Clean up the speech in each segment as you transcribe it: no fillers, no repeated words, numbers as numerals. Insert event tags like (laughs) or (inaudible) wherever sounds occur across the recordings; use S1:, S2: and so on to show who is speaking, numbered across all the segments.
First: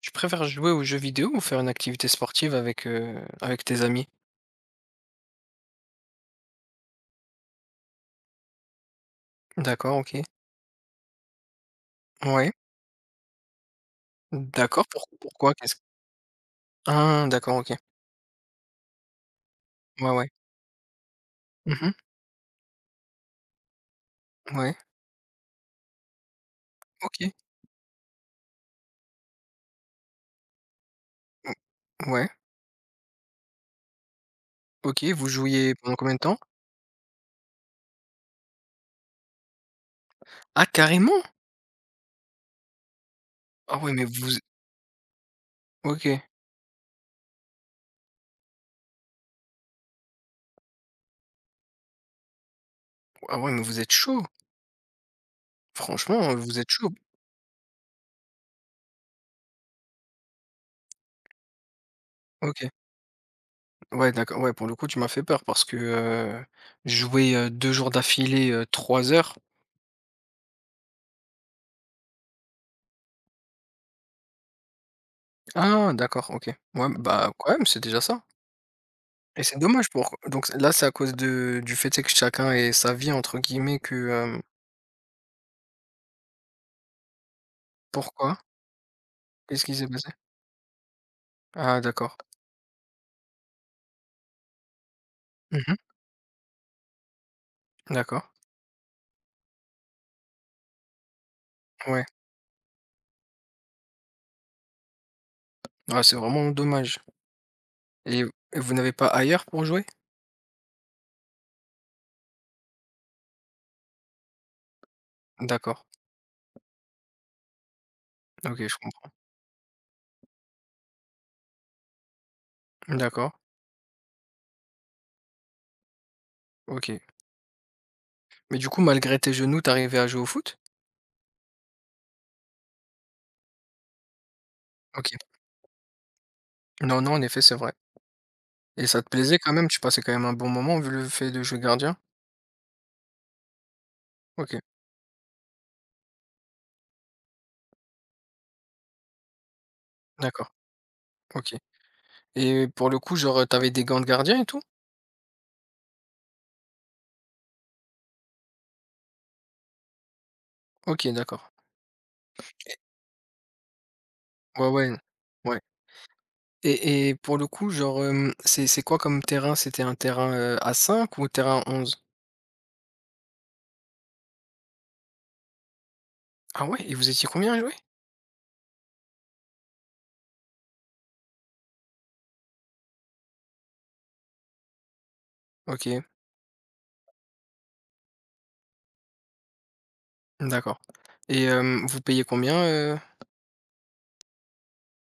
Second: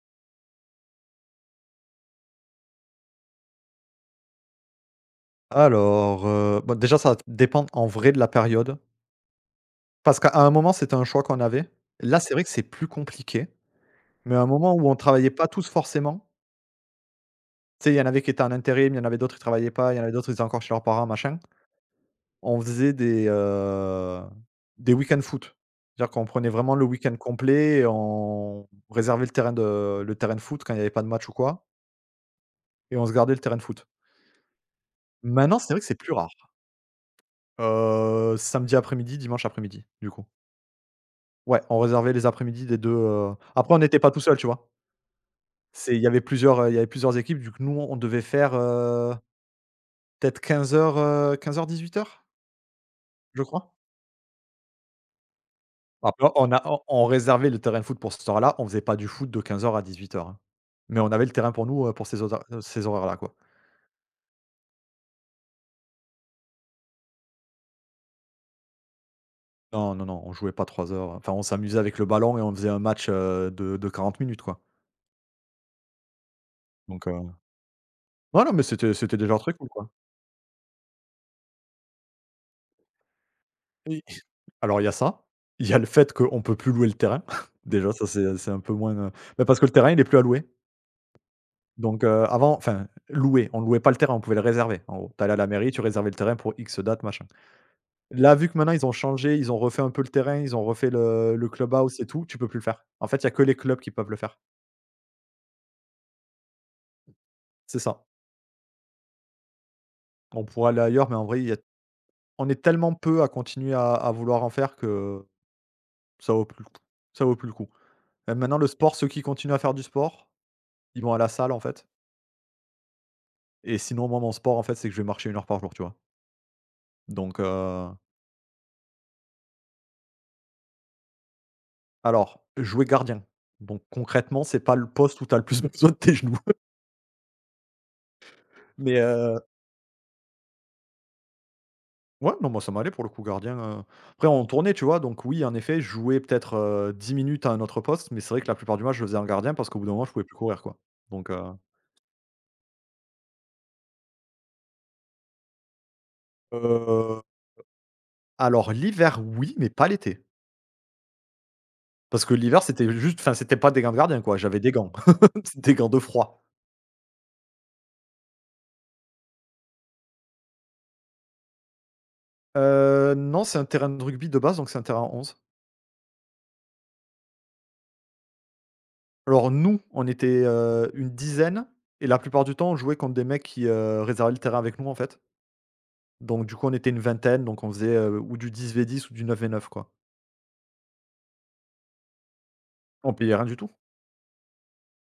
S1: Tu préfères jouer aux jeux vidéo ou faire une activité sportive avec, avec tes amis?
S2: Alors, bah, déjà, ça va dépendre en vrai de la période.
S1: D'accord,
S2: Parce
S1: OK.
S2: qu'à un moment, c'était un choix qu'on avait. Là, c'est vrai que
S1: Ouais.
S2: c'est plus compliqué, mais à un moment
S1: D'accord,
S2: où on
S1: pour
S2: travaillait pas
S1: pourquoi?
S2: tous
S1: Qu'est-ce que...
S2: forcément,
S1: Ah d'accord, OK.
S2: tu sais, il y en avait qui étaient en intérim, il y en avait d'autres, qui travaillaient pas, il y en
S1: Ouais,
S2: avait d'autres,
S1: ouais.
S2: qui étaient encore chez leurs parents, machin.
S1: Mmh.
S2: On faisait des, heu,
S1: Ouais,
S2: des week-end foot. C'est-à-dire qu'on prenait vraiment le week-end
S1: OK.
S2: complet et on réservait le terrain de foot quand il n'y avait pas de match ou quoi,
S1: Mmh, ouais,
S2: et on se gardait le terrain de foot.
S1: OK, vous
S2: Maintenant, c'est
S1: jouiez
S2: vrai que
S1: pendant
S2: c'est plus
S1: combien de
S2: rare.
S1: temps?
S2: Samedi après-midi, dimanche après-midi, du coup.
S1: Ah carrément!
S2: Ouais, on réservait les après-midi des 2. Après
S1: Ah
S2: on
S1: ouais,
S2: n'était
S1: mais
S2: pas tout seul,
S1: vous
S2: tu vois? C'est il y avait
S1: OK.
S2: plusieurs, Il y avait plusieurs équipes, du coup nous on devait faire, peut-être 15 h - 18 h,
S1: Ah
S2: je
S1: ouais, mais
S2: crois?
S1: vous êtes chaud. Franchement,
S2: Après on
S1: vous
S2: a
S1: êtes
S2: on
S1: chaud.
S2: on réservait le terrain de foot pour cette heure-là, on faisait pas du foot de 15 h à 18 h, hein. Mais on avait le terrain pour nous, pour
S1: OK.
S2: ces horaires-là, quoi.
S1: Ouais, d'accord, ouais, pour le coup, tu m'as fait peur parce que, jouer, 2 jours d'affilée, 3 heures.
S2: Non, non, non, on jouait pas 3 heures, enfin on s'amusait avec le ballon et on faisait un match, de 40 minutes, quoi.
S1: Ah d'accord, OK. Ouais,
S2: Donc,
S1: bah, quand même, c'est déjà ça.
S2: ouais, non mais c'était déjà
S1: Et
S2: très
S1: c'est
S2: cool, quoi.
S1: dommage pour Donc là, c'est à cause de du fait, c'est que chacun ait «sa vie» entre guillemets que, hem
S2: Alors il y a ça, il y a le fait qu'on peut plus louer le terrain. (laughs) Déjà ça
S1: pourquoi?
S2: c'est un peu moins, bah, parce
S1: Qu'est-ce
S2: que le
S1: qui s'est
S2: terrain il est
S1: passé?
S2: plus à louer.
S1: Ah
S2: Donc,
S1: d'accord.
S2: avant enfin louer, on louait pas le terrain, on pouvait le réserver en gros. Tu À la mairie,
S1: Mmh.
S2: tu réservais le terrain pour X date machin.
S1: D'accord,
S2: Là, vu que maintenant ils ont changé, ils ont refait un peu le terrain, ils ont refait le clubhouse
S1: ouais.
S2: et tout, tu peux plus le faire. En fait, il y a que les clubs qui peuvent le faire.
S1: Ah, c'est vraiment dommage
S2: C'est ça.
S1: et et vous n'avez pas ailleurs pour jouer?
S2: On pourrait aller ailleurs, mais en vrai il y a on est tellement peu à continuer à vouloir en faire que
S1: D'accord.
S2: ça vaut plus le coup. Ça vaut plus le coup. Même maintenant
S1: OK,
S2: le
S1: je
S2: sport, ceux
S1: comprends.
S2: qui continuent à faire du sport, ils vont à la salle en fait.
S1: D'accord,
S2: Et sinon, moi, mon sport, en fait, c'est que je vais marcher 1 heure par jour, tu vois?
S1: OK.
S2: Donc,
S1: Mais du coup, malgré tes genoux, tu arrivais à jouer au foot?
S2: alors, jouer gardien, donc concrètement, c'est pas le
S1: OK.
S2: poste où tu as le plus (laughs) besoin de tes genoux.
S1: Non, non, en effet, c'est vrai
S2: (laughs)
S1: et
S2: Mais,
S1: ça te plaisait quand même? Tu passais quand même un bon moment vu le fait de jouer gardien?
S2: ouais, non, moi, ça m'allait pour le coup gardien, après on
S1: OK,
S2: tournait, tu vois? Donc oui, en effet, je jouais peut-être, 10 minutes à un autre poste, mais c'est vrai que la plupart du match, je le faisais en gardien parce qu'au bout d'un moment, je pouvais plus
S1: d'accord,
S2: courir, quoi. Donc,
S1: OK et pour le coup, genre, t'avais des gants de gardien et tout?
S2: heu, alors l'hiver, oui, mais pas l'été.
S1: OK, d'accord.
S2: Parce que l'hiver, c'était juste enfin, c'était pas des gants de gardien, quoi, j'avais
S1: Ouais,
S2: des
S1: ouais.
S2: gants. (laughs)
S1: Ouais.
S2: Des gants de froid.
S1: Et pour le coup, genre, c'est quoi comme terrain? C'était un terrain, à 5 ou terrain onze?
S2: Non, c'est un terrain de rugby de base, donc c'est un terrain onze.
S1: Ah ouais? Et vous étiez combien à jouer?
S2: Alors nous, on était, une dizaine et la plupart du temps, on jouait contre des mecs qui, réservaient le terrain avec nous, en fait.
S1: OK,
S2: Donc du coup, on était une vingtaine, donc on faisait, ou du 10v10 ou du 9v9, quoi.
S1: d'accord. Et vous payez combien,
S2: On payait rien du tout.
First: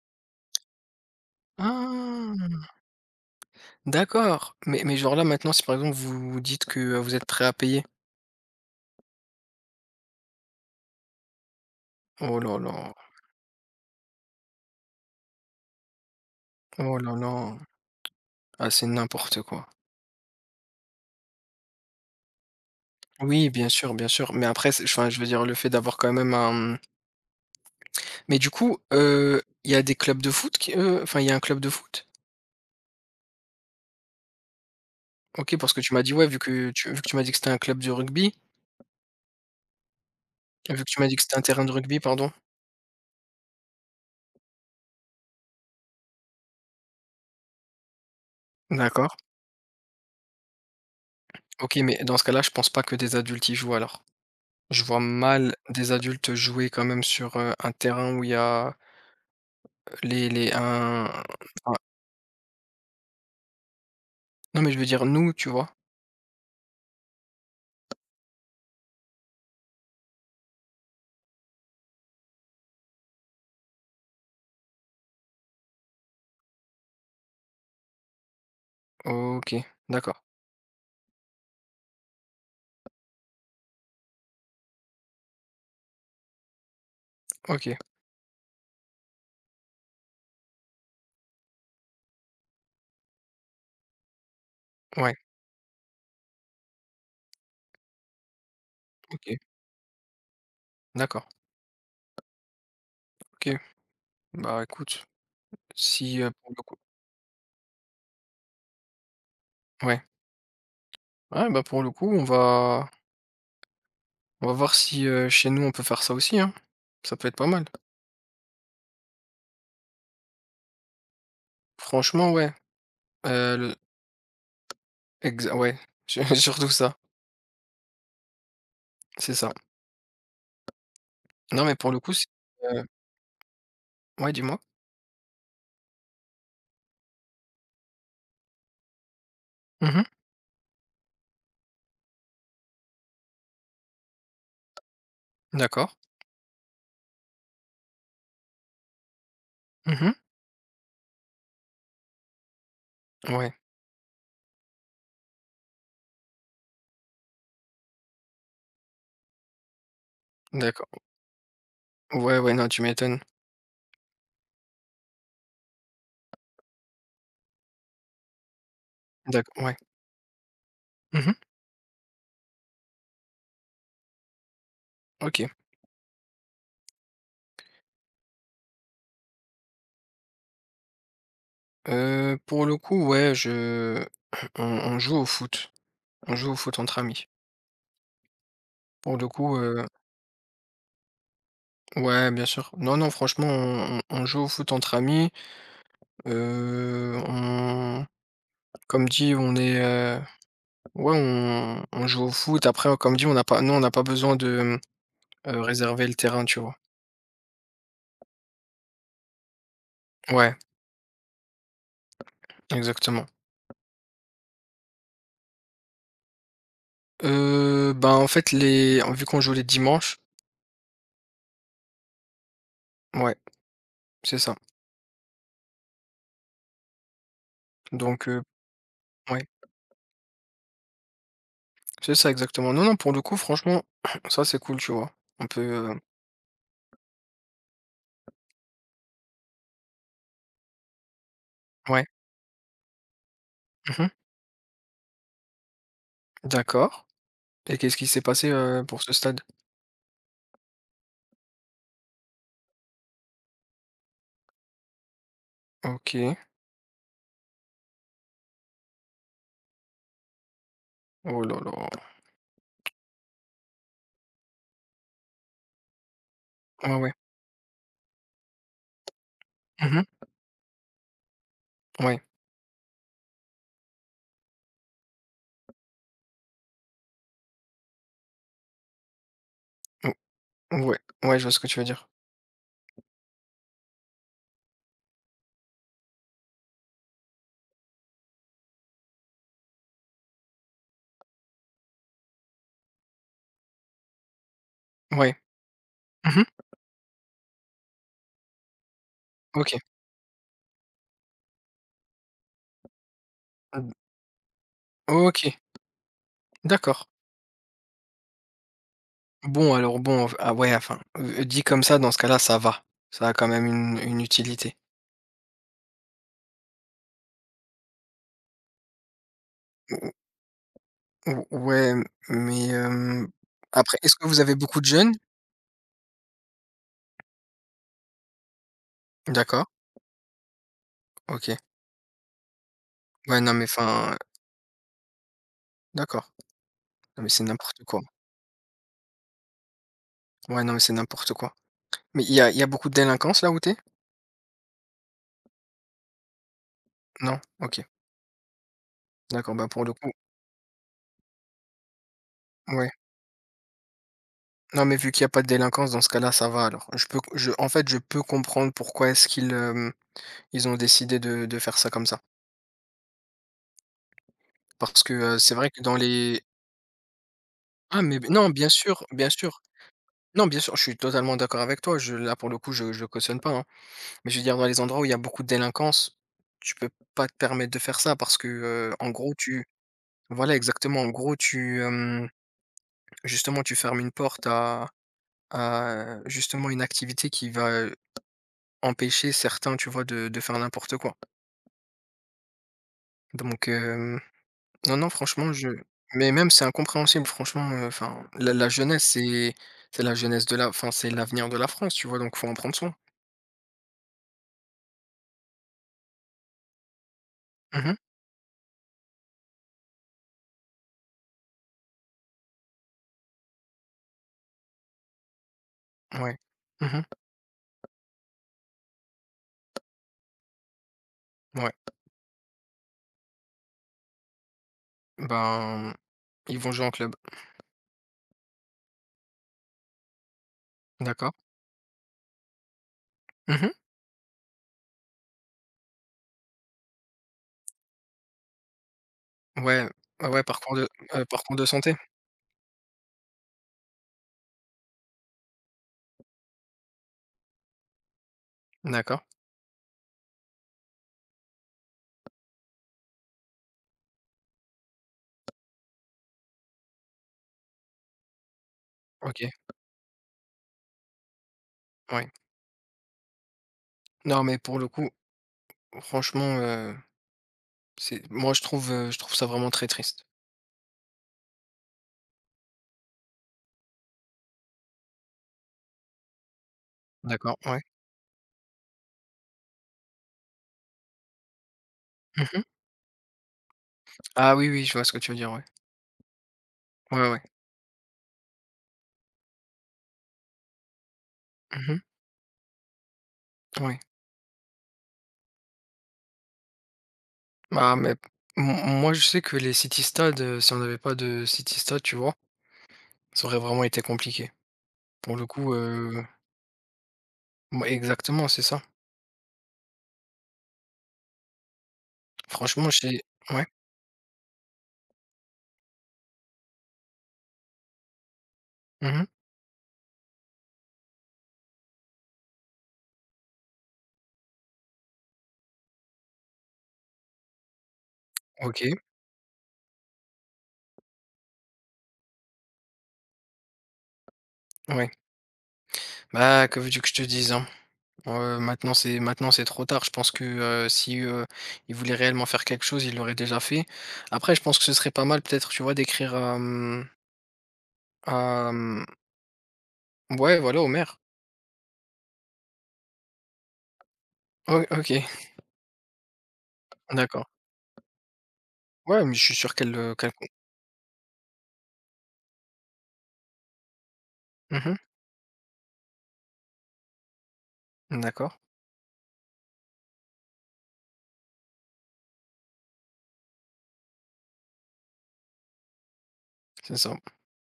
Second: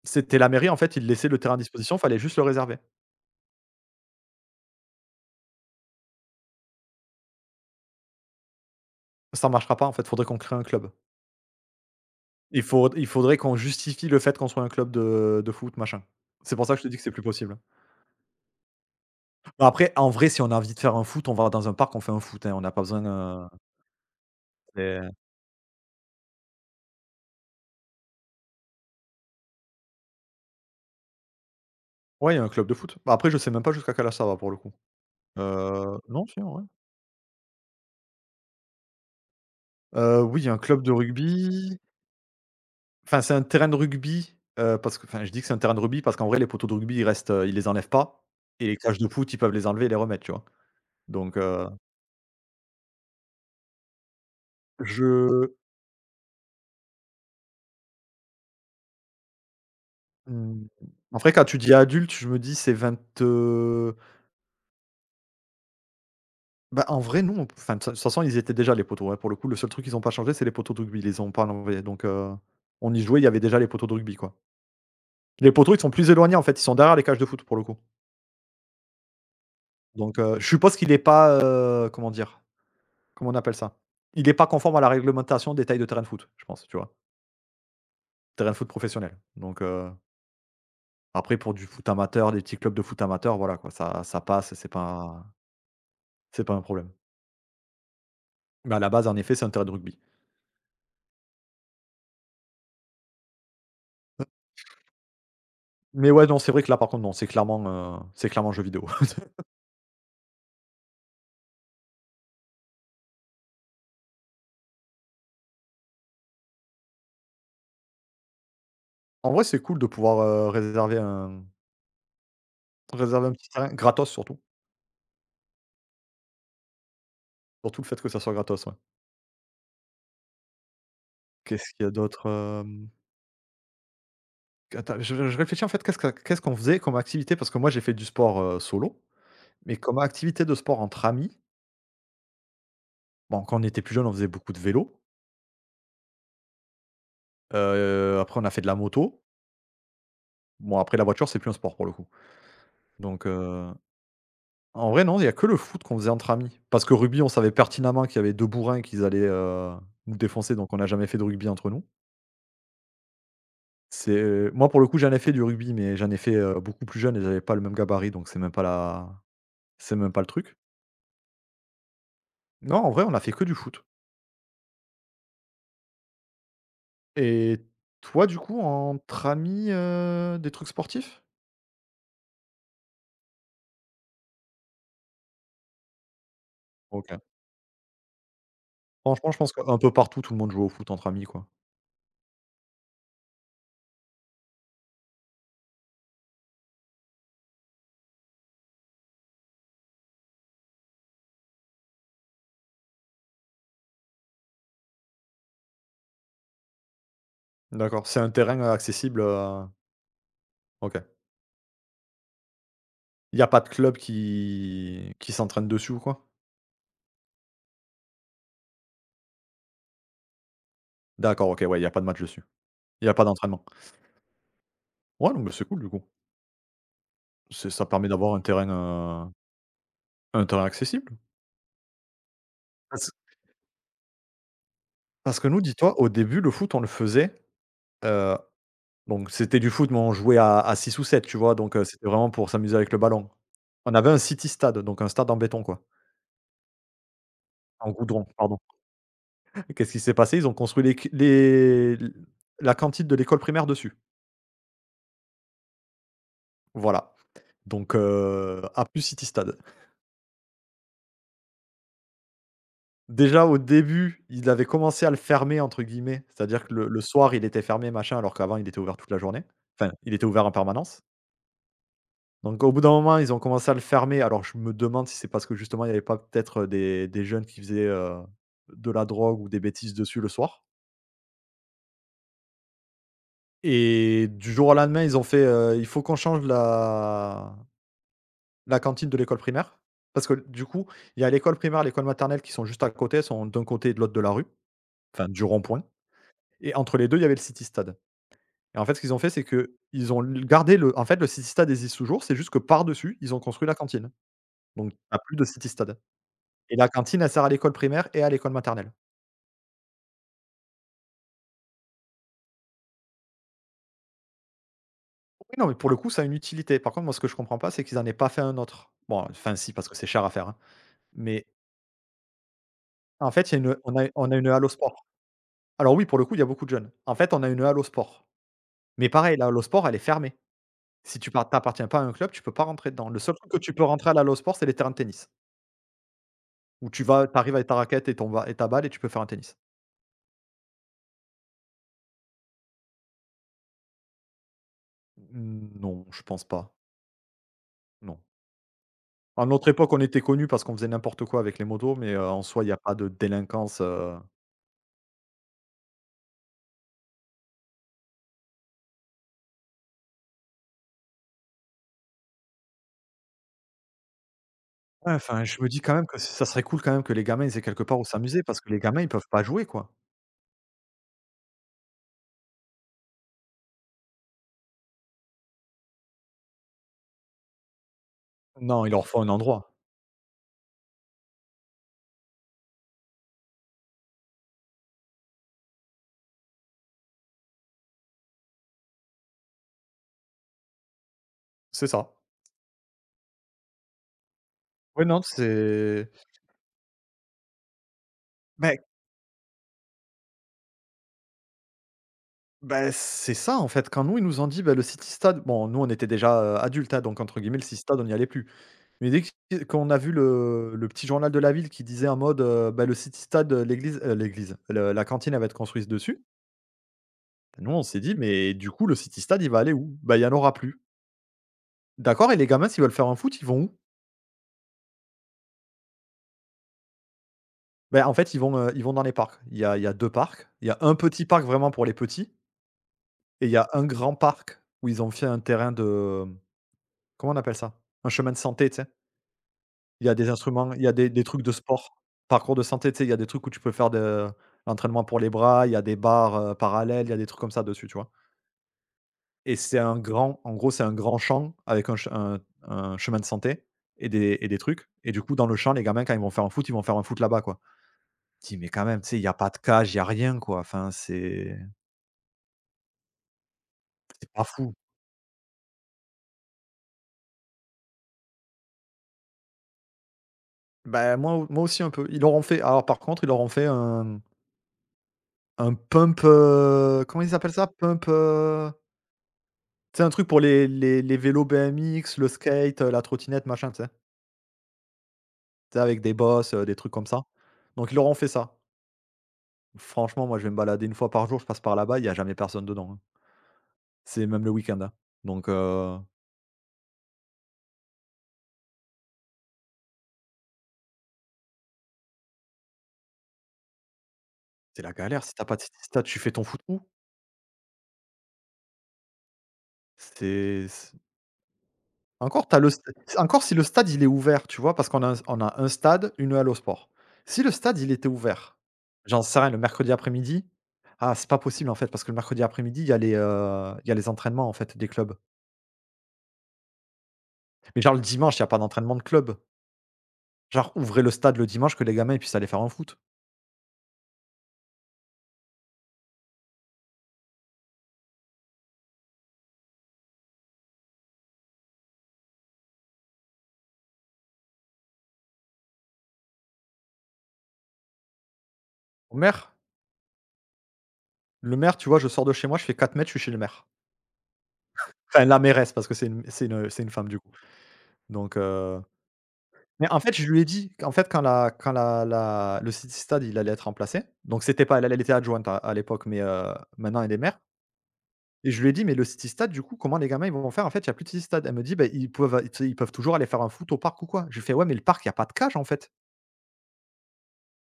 S2: C'était la mairie, en fait, ils laissaient le terrain à disposition, fallait juste le
S1: Ah!
S2: réserver.
S1: D'accord. Mais genre là, maintenant, si par exemple vous dites que, vous êtes prêt à payer.
S2: Ça marchera pas, en fait, faudrait qu'on crée un club.
S1: Oh là là,
S2: Il faudrait qu'on justifie le fait qu'on soit un club de foot, machin. C'est pour ça que je te
S1: oh
S2: dis que c'est
S1: là
S2: plus
S1: là.
S2: possible.
S1: Ah, c'est n'importe quoi.
S2: Bah, après, en vrai, si on a envie de faire un foot, on va dans un parc, on fait un foot, hein, on n'a pas besoin,
S1: Oui, bien sûr, bien sûr. Mais après, c'est enfin,
S2: c'est
S1: je veux dire le fait d'avoir quand même un, mmh. Mais du coup, il y a des clubs de foot qui, enfin, il y a un club de foot?
S2: ouais, il y a un club de foot. Bah, après, je sais même pas jusqu'à quel âge ça va, pour le coup.
S1: OK, parce que tu m'as dit,
S2: Non,
S1: ouais,
S2: si, en vrai.
S1: vu que tu m'as dit que c'était un club de rugby.
S2: Oui, il y a un
S1: Vu que
S2: club de
S1: tu m'as dit que c'était un terrain de
S2: rugby.
S1: rugby, pardon?
S2: Enfin, c'est un terrain de rugby, parce que enfin, je dis que c'est un terrain de rugby parce qu'en vrai, les poteaux de rugby, ils restent, ils les enlèvent pas et les cages de
S1: D'accord.
S2: foot, ils peuvent les enlever et les remettre, tu vois? Donc, heu,
S1: OK, mais dans ce cas-là, je pense pas que des adultes y jouent alors. Je vois
S2: je
S1: mal des adultes jouer quand même sur, un terrain où il y a les
S2: mmh,
S1: un
S2: En vrai, quand tu dis
S1: enfin,
S2: adulte, je me dis c'est 20.
S1: non, mais je veux dire nous, tu vois?
S2: Bah, en vrai, non, enfin, de toute façon, ils étaient déjà les poteaux, hein, pour le coup. Le seul truc qu'ils n'ont pas changé, c'est les poteaux de rugby. Ils les ont pas enlevés, donc, on y jouait, il y avait déjà les poteaux de rugby, quoi. Les poteaux, ils sont plus éloignés, en fait, ils sont derrière les cages de foot, pour le coup.
S1: OK, d'accord.
S2: Donc je suppose qu'il est pas, comment dire? Comment on appelle ça? Il est pas conforme à la réglementation des tailles de terrain de foot, je pense, tu vois?
S1: OK,
S2: Terrain de foot professionnel. Donc après pour du foot amateur, des petits clubs de foot amateur, voilà quoi, ça passe,
S1: ouais,
S2: c'est pas un problème. Mais à la base, en effet,
S1: OK,
S2: c'est un terrain de rugby.
S1: d'accord. OK. Bah, écoute,
S2: Mais
S1: si,
S2: ouais, non,
S1: pour
S2: c'est
S1: le
S2: vrai que
S1: coup
S2: là, par contre, non, c'est clairement jeu vidéo. (laughs)
S1: ouais. Ouais, bah, pour le coup, on va voir si, chez nous, on peut faire ça aussi, hein. Ça peut être pas mal.
S2: En vrai, c'est cool de pouvoir,
S1: Franchement, ouais,
S2: réserver un petit terrain,
S1: le
S2: gratos surtout.
S1: exa ouais, (laughs) surtout ça,
S2: Surtout le fait que ça soit gratos, ouais.
S1: c'est ça. Non,
S2: Qu'est-ce
S1: mais
S2: qu'il y
S1: pour
S2: a
S1: le coup, c'est
S2: d'autre,
S1: heu
S2: hem?
S1: ouais, dis-moi?
S2: Attends, je réfléchis en fait qu'est-ce qu'on faisait comme activité? Parce que moi j'ai fait du sport, solo, mais comme
S1: Mmh.
S2: activité de sport entre amis, bon quand on était plus jeune on faisait beaucoup de vélo,
S1: D'accord.
S2: après on a fait de la moto.
S1: Mmh.
S2: Bon après la voiture, c'est plus un sport pour le coup. Donc,
S1: Ouais,
S2: en vrai non, il y a que le foot qu'on faisait entre amis. Parce que rugby, on savait pertinemment qu'il y avait 2 bourrins qu'ils allaient, nous défoncer, donc on n'a
S1: d'accord.
S2: jamais fait de rugby entre nous.
S1: Ouais, ouais, non, tu m'étonnes.
S2: C'est moi pour le coup, j'en ai fait du rugby, mais j'en ai fait, beaucoup plus jeune et j'avais pas le même gabarit, donc
S1: D'accord, ouais.
S2: c'est même pas le truc.
S1: Mmh.
S2: Non, en vrai, on a fait que du foot.
S1: OK.
S2: Et toi, du coup, entre amis, des trucs sportifs?
S1: Pour le coup, ouais, je (clears throat) on joue au foot. On joue au foot entre
S2: OK.
S1: amis. Pour le
S2: Franchement, je pense
S1: coup,
S2: qu'un peu partout, tout le monde joue au foot entre amis, quoi.
S1: ouais, bien sûr. Non, non, franchement, on joue au foot entre amis. On Comme dit, on est, ouais, on joue au foot. Après, comme dit, on n'a pas nous, on n'a pas besoin de, réserver le terrain, tu vois?
S2: D'accord, c'est un terrain, accessible,
S1: Ouais,
S2: OK.
S1: exactement.
S2: Il y a pas de club qui s'entraîne dessus ou quoi?
S1: Ben, en fait, les vu qu'on joue les dimanches
S2: D'accord, OK, ouais, il y a pas de match dessus. Il y a pas
S1: ouais,
S2: d'entraînement.
S1: c'est ça.
S2: Ouais, non, mais c'est cool, du coup. C'est Ça permet
S1: Donc
S2: d'avoir
S1: heu,
S2: heu,
S1: ouais,
S2: un terrain accessible.
S1: c'est ça exactement. Non, non, pour
S2: Parce
S1: le coup, franchement, (clears throat) ça, c'est cool, tu vois?
S2: parce
S1: On
S2: que
S1: peut,
S2: nous,
S1: heu
S2: dis-toi, au début, le foot, on le faisait, heu donc c'était du foot, mais on jouait à 6 ou 7, tu vois? Donc
S1: ouais.
S2: c'était vraiment pour s'amuser avec le ballon. On
S1: Mmh.
S2: avait un city stade, donc un stade en béton, quoi.
S1: D'accord et
S2: En
S1: qu'est-ce qui s'est
S2: goudron,
S1: passé,
S2: pardon.
S1: pour ce stade?
S2: (laughs) Qu'est-ce qui s'est passé? Ils ont construit les la cantine de l'école primaire dessus.
S1: OK.
S2: Voilà, donc a plus city stade.
S1: Oh là là.
S2: Déjà au début, ils avaient commencé à le «fermer» entre guillemets, c'est-à-dire que le
S1: Ouais,
S2: le
S1: ouais.
S2: soir, il était fermé, machin, alors qu'avant il était ouvert toute la journée. Enfin,
S1: Mmh.
S2: il était ouvert en permanence.
S1: Ouais.
S2: Donc au bout d'un moment, ils ont commencé à le fermer. Alors je me demande si c'est parce que justement il n'y avait pas peut-être, des jeunes qui faisaient, de la drogue ou des bêtises
S1: O
S2: dessus le soir
S1: Ouais. Ouais, je vois ce que tu veux dire.
S2: et du jour au lendemain, ils ont fait: «Il faut qu'on change la cantine de l'école primaire». Parce que du coup, il y a l'école primaire, l'école maternelle qui sont juste à côté, elles sont d'un côté et de l'autre de la rue, enfin
S1: Ouais.
S2: du rond-point
S1: Mmh.
S2: et entre les 2, il y avait le city stade et en fait, ce qu'ils ont fait, c'est que
S1: OK.
S2: ils ont gardé le en fait, le city stade existe toujours, c'est juste que par-dessus, ils ont construit la
S1: Mmh,
S2: cantine. Donc tu plus de
S1: OK,
S2: city stade. Et la
S1: d'accord.
S2: cantine, elle sert à l'école primaire et à l'école maternelle.
S1: Bon, alors bon, ah ouais, enfin, dit comme ça, dans ce cas-là, ça va. Ça a quand même une utilité.
S2: Oui, non, mais pour le coup, ça a une utilité. Par contre, moi, ce que je comprends pas, c'est qu'ils en aient pas fait un autre. Bon, enfin, si, parce que c'est cher à faire, hein.
S1: Ou
S2: Mais
S1: Ouais, mais
S2: en fait, il y a une
S1: après
S2: on a
S1: est-ce que
S2: on a
S1: vous
S2: une
S1: avez
S2: halle aux
S1: beaucoup de
S2: sports.
S1: jeunes?
S2: Alors oui, pour le coup, il y a beaucoup de jeunes. En fait, on a une halle aux sports. Mais pareil, la halle aux
S1: D'accord,
S2: sports, elle est fermée. Si tu par
S1: OK.
S2: tu pas à un club, tu peux pas rentrer dedans. Le seul
S1: Ouais,
S2: truc
S1: non
S2: que
S1: mais
S2: tu peux rentrer à
S1: enfin,
S2: la halle aux sports, c'est les terrains de tennis,
S1: d'accord.
S2: où tu
S1: Non
S2: vas
S1: mais c'est
S2: t'arrives avec ta
S1: n'importe quoi.
S2: raquette et ton ba et ta balle et tu peux faire un tennis.
S1: Ouais, non mais c'est n'importe quoi. Mais il y a beaucoup de délinquance là où tu es?
S2: Non, je pense pas,
S1: Non? OK.
S2: non. À
S1: D'accord, bah,
S2: notre
S1: pour le
S2: époque, on
S1: coup
S2: était connus parce qu'on faisait n'importe quoi avec les motos, mais en soi, il y a
S1: ouais.
S2: pas de délinquance, heu.
S1: Non mais vu qu'il y a pas de délinquance dans ce cas-là, ça va alors. Je peux je En fait, je peux comprendre pourquoi est-ce qu'ils, ils ont décidé de faire ça comme ça. Parce que,
S2: Ouais, enfin,
S1: c'est
S2: je me
S1: vrai
S2: dis
S1: que dans
S2: quand même que
S1: les
S2: ça serait cool quand même que les gamins ils aient quelque part
S1: ah
S2: où
S1: mais b
S2: s'amuser
S1: non,
S2: parce
S1: bien
S2: que les gamins
S1: sûr,
S2: ils peuvent
S1: bien
S2: pas
S1: sûr.
S2: jouer, quoi.
S1: Non, bien sûr, je suis totalement d'accord avec toi, je là pour le coup, je cautionne pas, hein. Mais je veux dire, dans les endroits où il y a beaucoup de délinquance, tu peux pas te permettre de faire ça parce que,
S2: Non, il leur
S1: en
S2: faut un
S1: gros, tu
S2: endroit.
S1: voilà, exactement. En gros, tu, justement, tu fermes une porte à justement une activité qui va, empêcher certains, tu vois, de faire n'importe quoi.
S2: C'est ça.
S1: Donc, non,
S2: Ouais,
S1: non,
S2: non,
S1: franchement, je mais même c'est incompréhensible, franchement, enfin, la
S2: mais
S1: jeunesse, c'est la jeunesse de la enfin, c'est l'avenir de la France, tu vois? Donc faut en prendre soin.
S2: c'est ça en fait. Quand nous, ils nous ont dit: «Bah, le Citystad», bon, nous on était déjà, adultes, hein, donc entre guillemets, le
S1: Mmh.
S2: Citystad, on n'y allait plus. Mais dès que qu'on a vu le petit journal de la ville qui disait en mode, «Bah, le Citystad, l'église», l'église, le la cantine elle va être construite dessus.
S1: Ouais. Mmh.
S2: Nous, on s'est dit: «Mais du coup, le Citystad, il va aller où? Bah, il y en aura plus».
S1: Ouais.
S2: D'accord, et les gamins s'ils veulent faire un foot, ils vont où?
S1: Ben, ils vont jouer en club.
S2: Ben en fait, ils vont dans les parcs. Il y a 2 parcs. Il y a un petit
S1: D'accord.
S2: parc vraiment pour les petits et il y a
S1: Mmh.
S2: un grand parc où ils ont fait un terrain de, mmh, comment on appelle ça? Un chemin de santé, tu sais?
S1: Ouais,
S2: Il y a
S1: ouais,
S2: des
S1: ouais,
S2: instruments, il y a des trucs de
S1: parcours de santé?
S2: sport, parcours de santé, tu sais? Il y a des trucs où tu peux faire de l'entraînement pour les bras, il y a des barres, parallèles, il y a des trucs comme ça dessus, tu vois?
S1: D'accord,
S2: Et c'est un grand champ avec un chemin de santé et des trucs, et du coup, dans le champ, les gamins, quand ils vont faire un foot, ils vont faire un foot là-bas, quoi. Tu dis: «Mais quand même, tu sais, il y a
S1: OK,
S2: pas de cage, il y a rien, quoi».
S1: ouais.
S2: C'est
S1: Non,
S2: pas
S1: mais
S2: fou.
S1: pour le coup, franchement, c'est moi je trouve ça vraiment très triste.
S2: Bah, moi au moi aussi un peu. Ils leur ont fait alors par contre, ils leur ont fait un pump, comment ils appellent
S1: D'accord,
S2: ça?
S1: ouais.
S2: Pump, tu un truc pour les vélos BMX, le
S1: Mmh.
S2: skate, la trottinette, machin, tu sais?
S1: Ah oui, oui, je vois ce que tu veux dire, ouais.
S2: Tu sais avec des bosses, des trucs comme
S1: Ouais,
S2: ça.
S1: ouais, ouais.
S2: Donc ils leur ont fait ça. Franchement, moi je vais me balader une fois par jour, je passe par
S1: Mmh mh.
S2: là-bas, il y a jamais personne dedans, hein.
S1: Oui.
S2: C'est même le week-end, hein. Donc
S1: Bah, mais m moi je sais que les city stades, si on n'avait pas de city stades, tu vois? Ça aurait vraiment été compliqué.
S2: c'est la galère si
S1: Pour
S2: t'as
S1: le
S2: pas de
S1: coup,
S2: city skate, tu fais ton foot où?
S1: ouais, exactement, c'est ça.
S2: C'est Encore tu as le st
S1: Franchement, j'ai
S2: encore si le
S1: ouais.
S2: stade il est ouvert, tu vois? Parce qu'on a un on a un stade, une halle au sport. Si le stade il était ouvert, j'en
S1: Mmh.
S2: sais rien, le mercredi après-midi? Ah, c'est pas possible en fait, parce que le mercredi après-midi, il y a les entraînements en fait des clubs. Mais genre le dimanche, il y a pas
S1: OK,
S2: d'entraînement de club. Genre ouvrez le stade le dimanche que les gamins ils puissent aller faire un foot.
S1: ouais. Bah, que veux-tu que je te dise, hein? Ouais, maintenant c'est trop tard. Je pense que si, il voulait réellement faire quelque chose, il l'aurait déjà fait. Après, je pense que ce serait pas mal peut-être, tu vois, d'écrire à, à, mmh,
S2: Au maire?
S1: ouais, voilà, au maire.
S2: Le maire, tu vois, je sors de chez moi, je fais 4 mètres, je suis chez le maire.
S1: O OK,
S2: Enfin la
S1: (laughs)
S2: mairesse parce que c'est une femme du coup.
S1: d'accord.
S2: Donc heu.
S1: Ouais, mais je suis sûr
S2: Mais
S1: qu'elle,
S2: en fait, je
S1: qu'elle
S2: lui
S1: com
S2: ai dit qu'en fait, quand la la le city stade, il allait être remplacé, donc c'était pas elle,
S1: mmh
S2: elle était adjointe à l'époque, mais maintenant elle est maire et
S1: d'accord,
S2: je lui ai dit: «Mais le city stade, du coup, comment les gamins ils vont faire? En fait, il y a plus de city stade». Elle me dit: «Beh, ils peuvent toujours aller faire un foot au parc ou quoi». Je lui fais: «Ouais, mais le parc, il y a pas de cage, en fait».
S1: c'est ça.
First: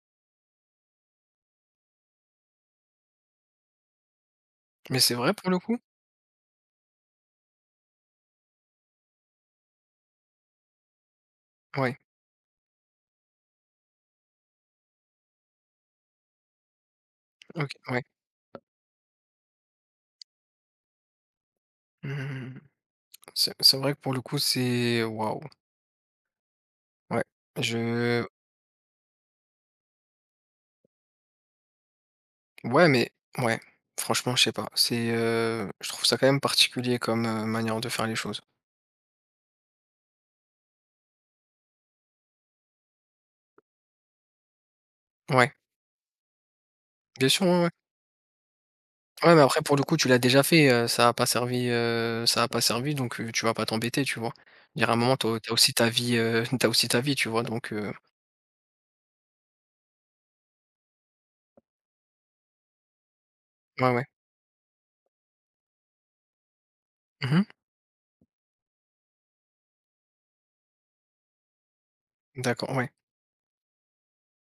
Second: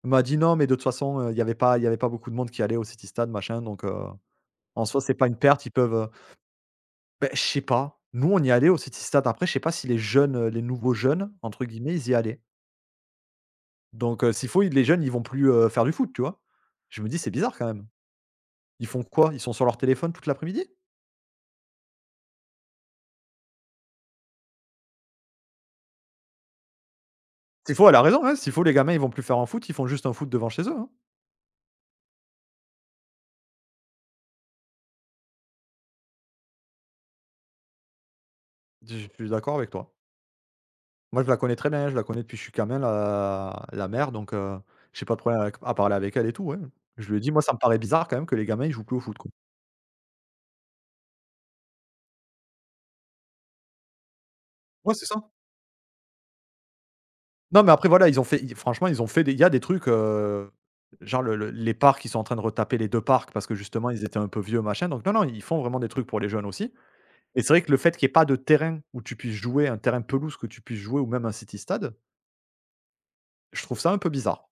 S2: Elle m'a dit: «Non, mais de toute façon, il y avait pas beaucoup de monde qui allait au city stade, machin, donc en
S1: Mais
S2: soi, c'est
S1: c'est
S2: pas
S1: vrai
S2: une
S1: pour le
S2: perte, ils
S1: coup?
S2: peuvent». Beh, je sais pas. Nous, on y allait au city stade. Après, je sais pas si les jeunes, les nouveaux jeunes, entre guillemets,
S1: Ouais,
S2: ils y allaient. Donc s'il faut, les jeunes, ils vont plus, faire du foot, tu vois? Je me dis: «C'est bizarre quand
S1: OK,
S2: même».
S1: ouais.
S2: Ils font quoi? Ils sont sur leur téléphone toute l'après-midi?
S1: Mmh mmh. C'est vrai que pour le coup, c'est waouh, ouais.
S2: S'il faut, elle a
S1: Je
S2: raison, hein, s'il faut, les gamins, ils vont plus faire un foot, ils font juste un foot devant chez eux, hein.
S1: Ouais, ouais, franchement, je sais pas. C'est, je trouve ça quand même particulier comme, manière de faire les choses.
S2: Je suis d'accord avec toi. Moi, je la connais très bien, hein, je la connais depuis que je suis gamin, la mère, donc j'ai pas de problème
S1: Ouais.
S2: avec à parler avec elle et tout, hein. Je lui ai
S1: Bien
S2: dit: «Moi,
S1: sûr,
S2: ça me
S1: ouais, ouais.
S2: paraît bizarre quand même que les gamins, ils jouent plus au foot, quoi».
S1: Ouais, mais après pour le coup, tu l'as déjà fait, ça a pas servi donc tu vas pas t'embêter, tu vois? Il y a
S2: Ouais,
S1: un
S2: c'est ça.
S1: moment t'as au aussi ta vie, tu (laughs) aussi ta vie, tu vois?
S2: Non, mais après voilà, ils ont fait ils franchement, ils ont fait des il y a des trucs, genre le les parcs, ils sont en train de retaper les 2 parcs parce que justement,
S1: Ouais, ouais.
S2: ils étaient un peu vieux, machin, donc non, non, ils font vraiment des trucs pour les jeunes aussi. Et
S1: Mmh.
S2: c'est vrai que le fait qu'il y ait pas de terrain où tu puisses jouer, un terrain pelouse que tu puisses jouer ou même un city stade,
S1: D'accord, ouais.
S2: je trouve ça un peu bizarre.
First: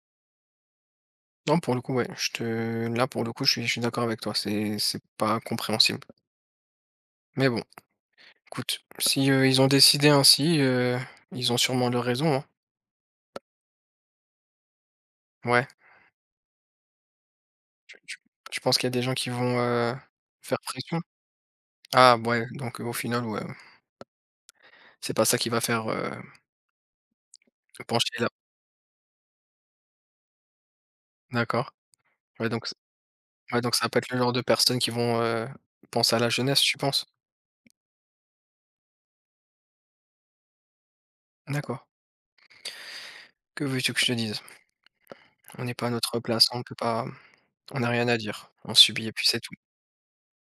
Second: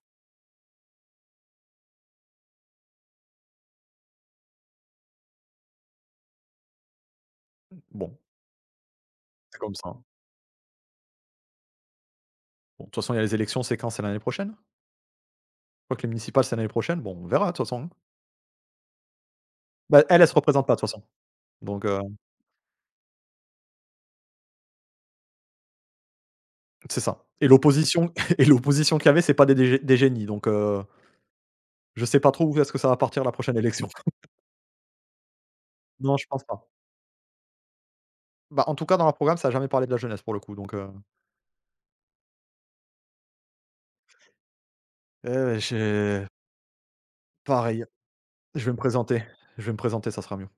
S1: Non, pour le coup, ouais, je te là, pour le coup, je suis d'accord avec toi, c'est pas compréhensible. Mais bon,
S2: Bon,
S1: écoute, si,
S2: c'est
S1: ils ont
S2: comme ça, hein.
S1: décidé ainsi, ils ont sûrement leur raison hein.
S2: Bon, de toute façon, il y a les élections, c'est quand? C'est l'année prochaine?
S1: Ouais,
S2: Je crois que les municipales, c'est l'année prochaine. Bon, on verra, de toute façon, hein.
S1: tu tu tu penses qu'il y a des gens qui vont,
S2: Bah, elle, elle se
S1: faire
S2: représente pas, de toute
S1: pression?
S2: façon, donc
S1: Ah ouais, donc au final, ouais, c'est pas ça qui va faire,
S2: c'est ça, et l'opposition
S1: pencher là
S2: (laughs) et l'opposition qu'il y avait, c'est pas des génies, donc
S1: d'accord.
S2: je sais pas trop
S1: Ouais
S2: où
S1: donc
S2: est-ce
S1: c
S2: que ça va partir la prochaine
S1: ouais donc ça
S2: élection.
S1: va pas être le
S2: (laughs)
S1: genre de personnes qui vont, penser
S2: Non,
S1: à
S2: je
S1: la
S2: pense pas.
S1: jeunesse, tu penses?
S2: Bah, en tout cas, dans leur programme, ça a jamais parlé de la jeunesse, pour le coup, donc
S1: D'accord. Que veux-tu que je te dise? On n'est pas à notre
S2: je
S1: place, on peut pas on
S2: pareil,
S1: n'a rien à dire.
S2: je vais
S1: On
S2: me
S1: subit et
S2: présenter
S1: puis c'est tout.
S2: je vais me présenter, ça sera mieux.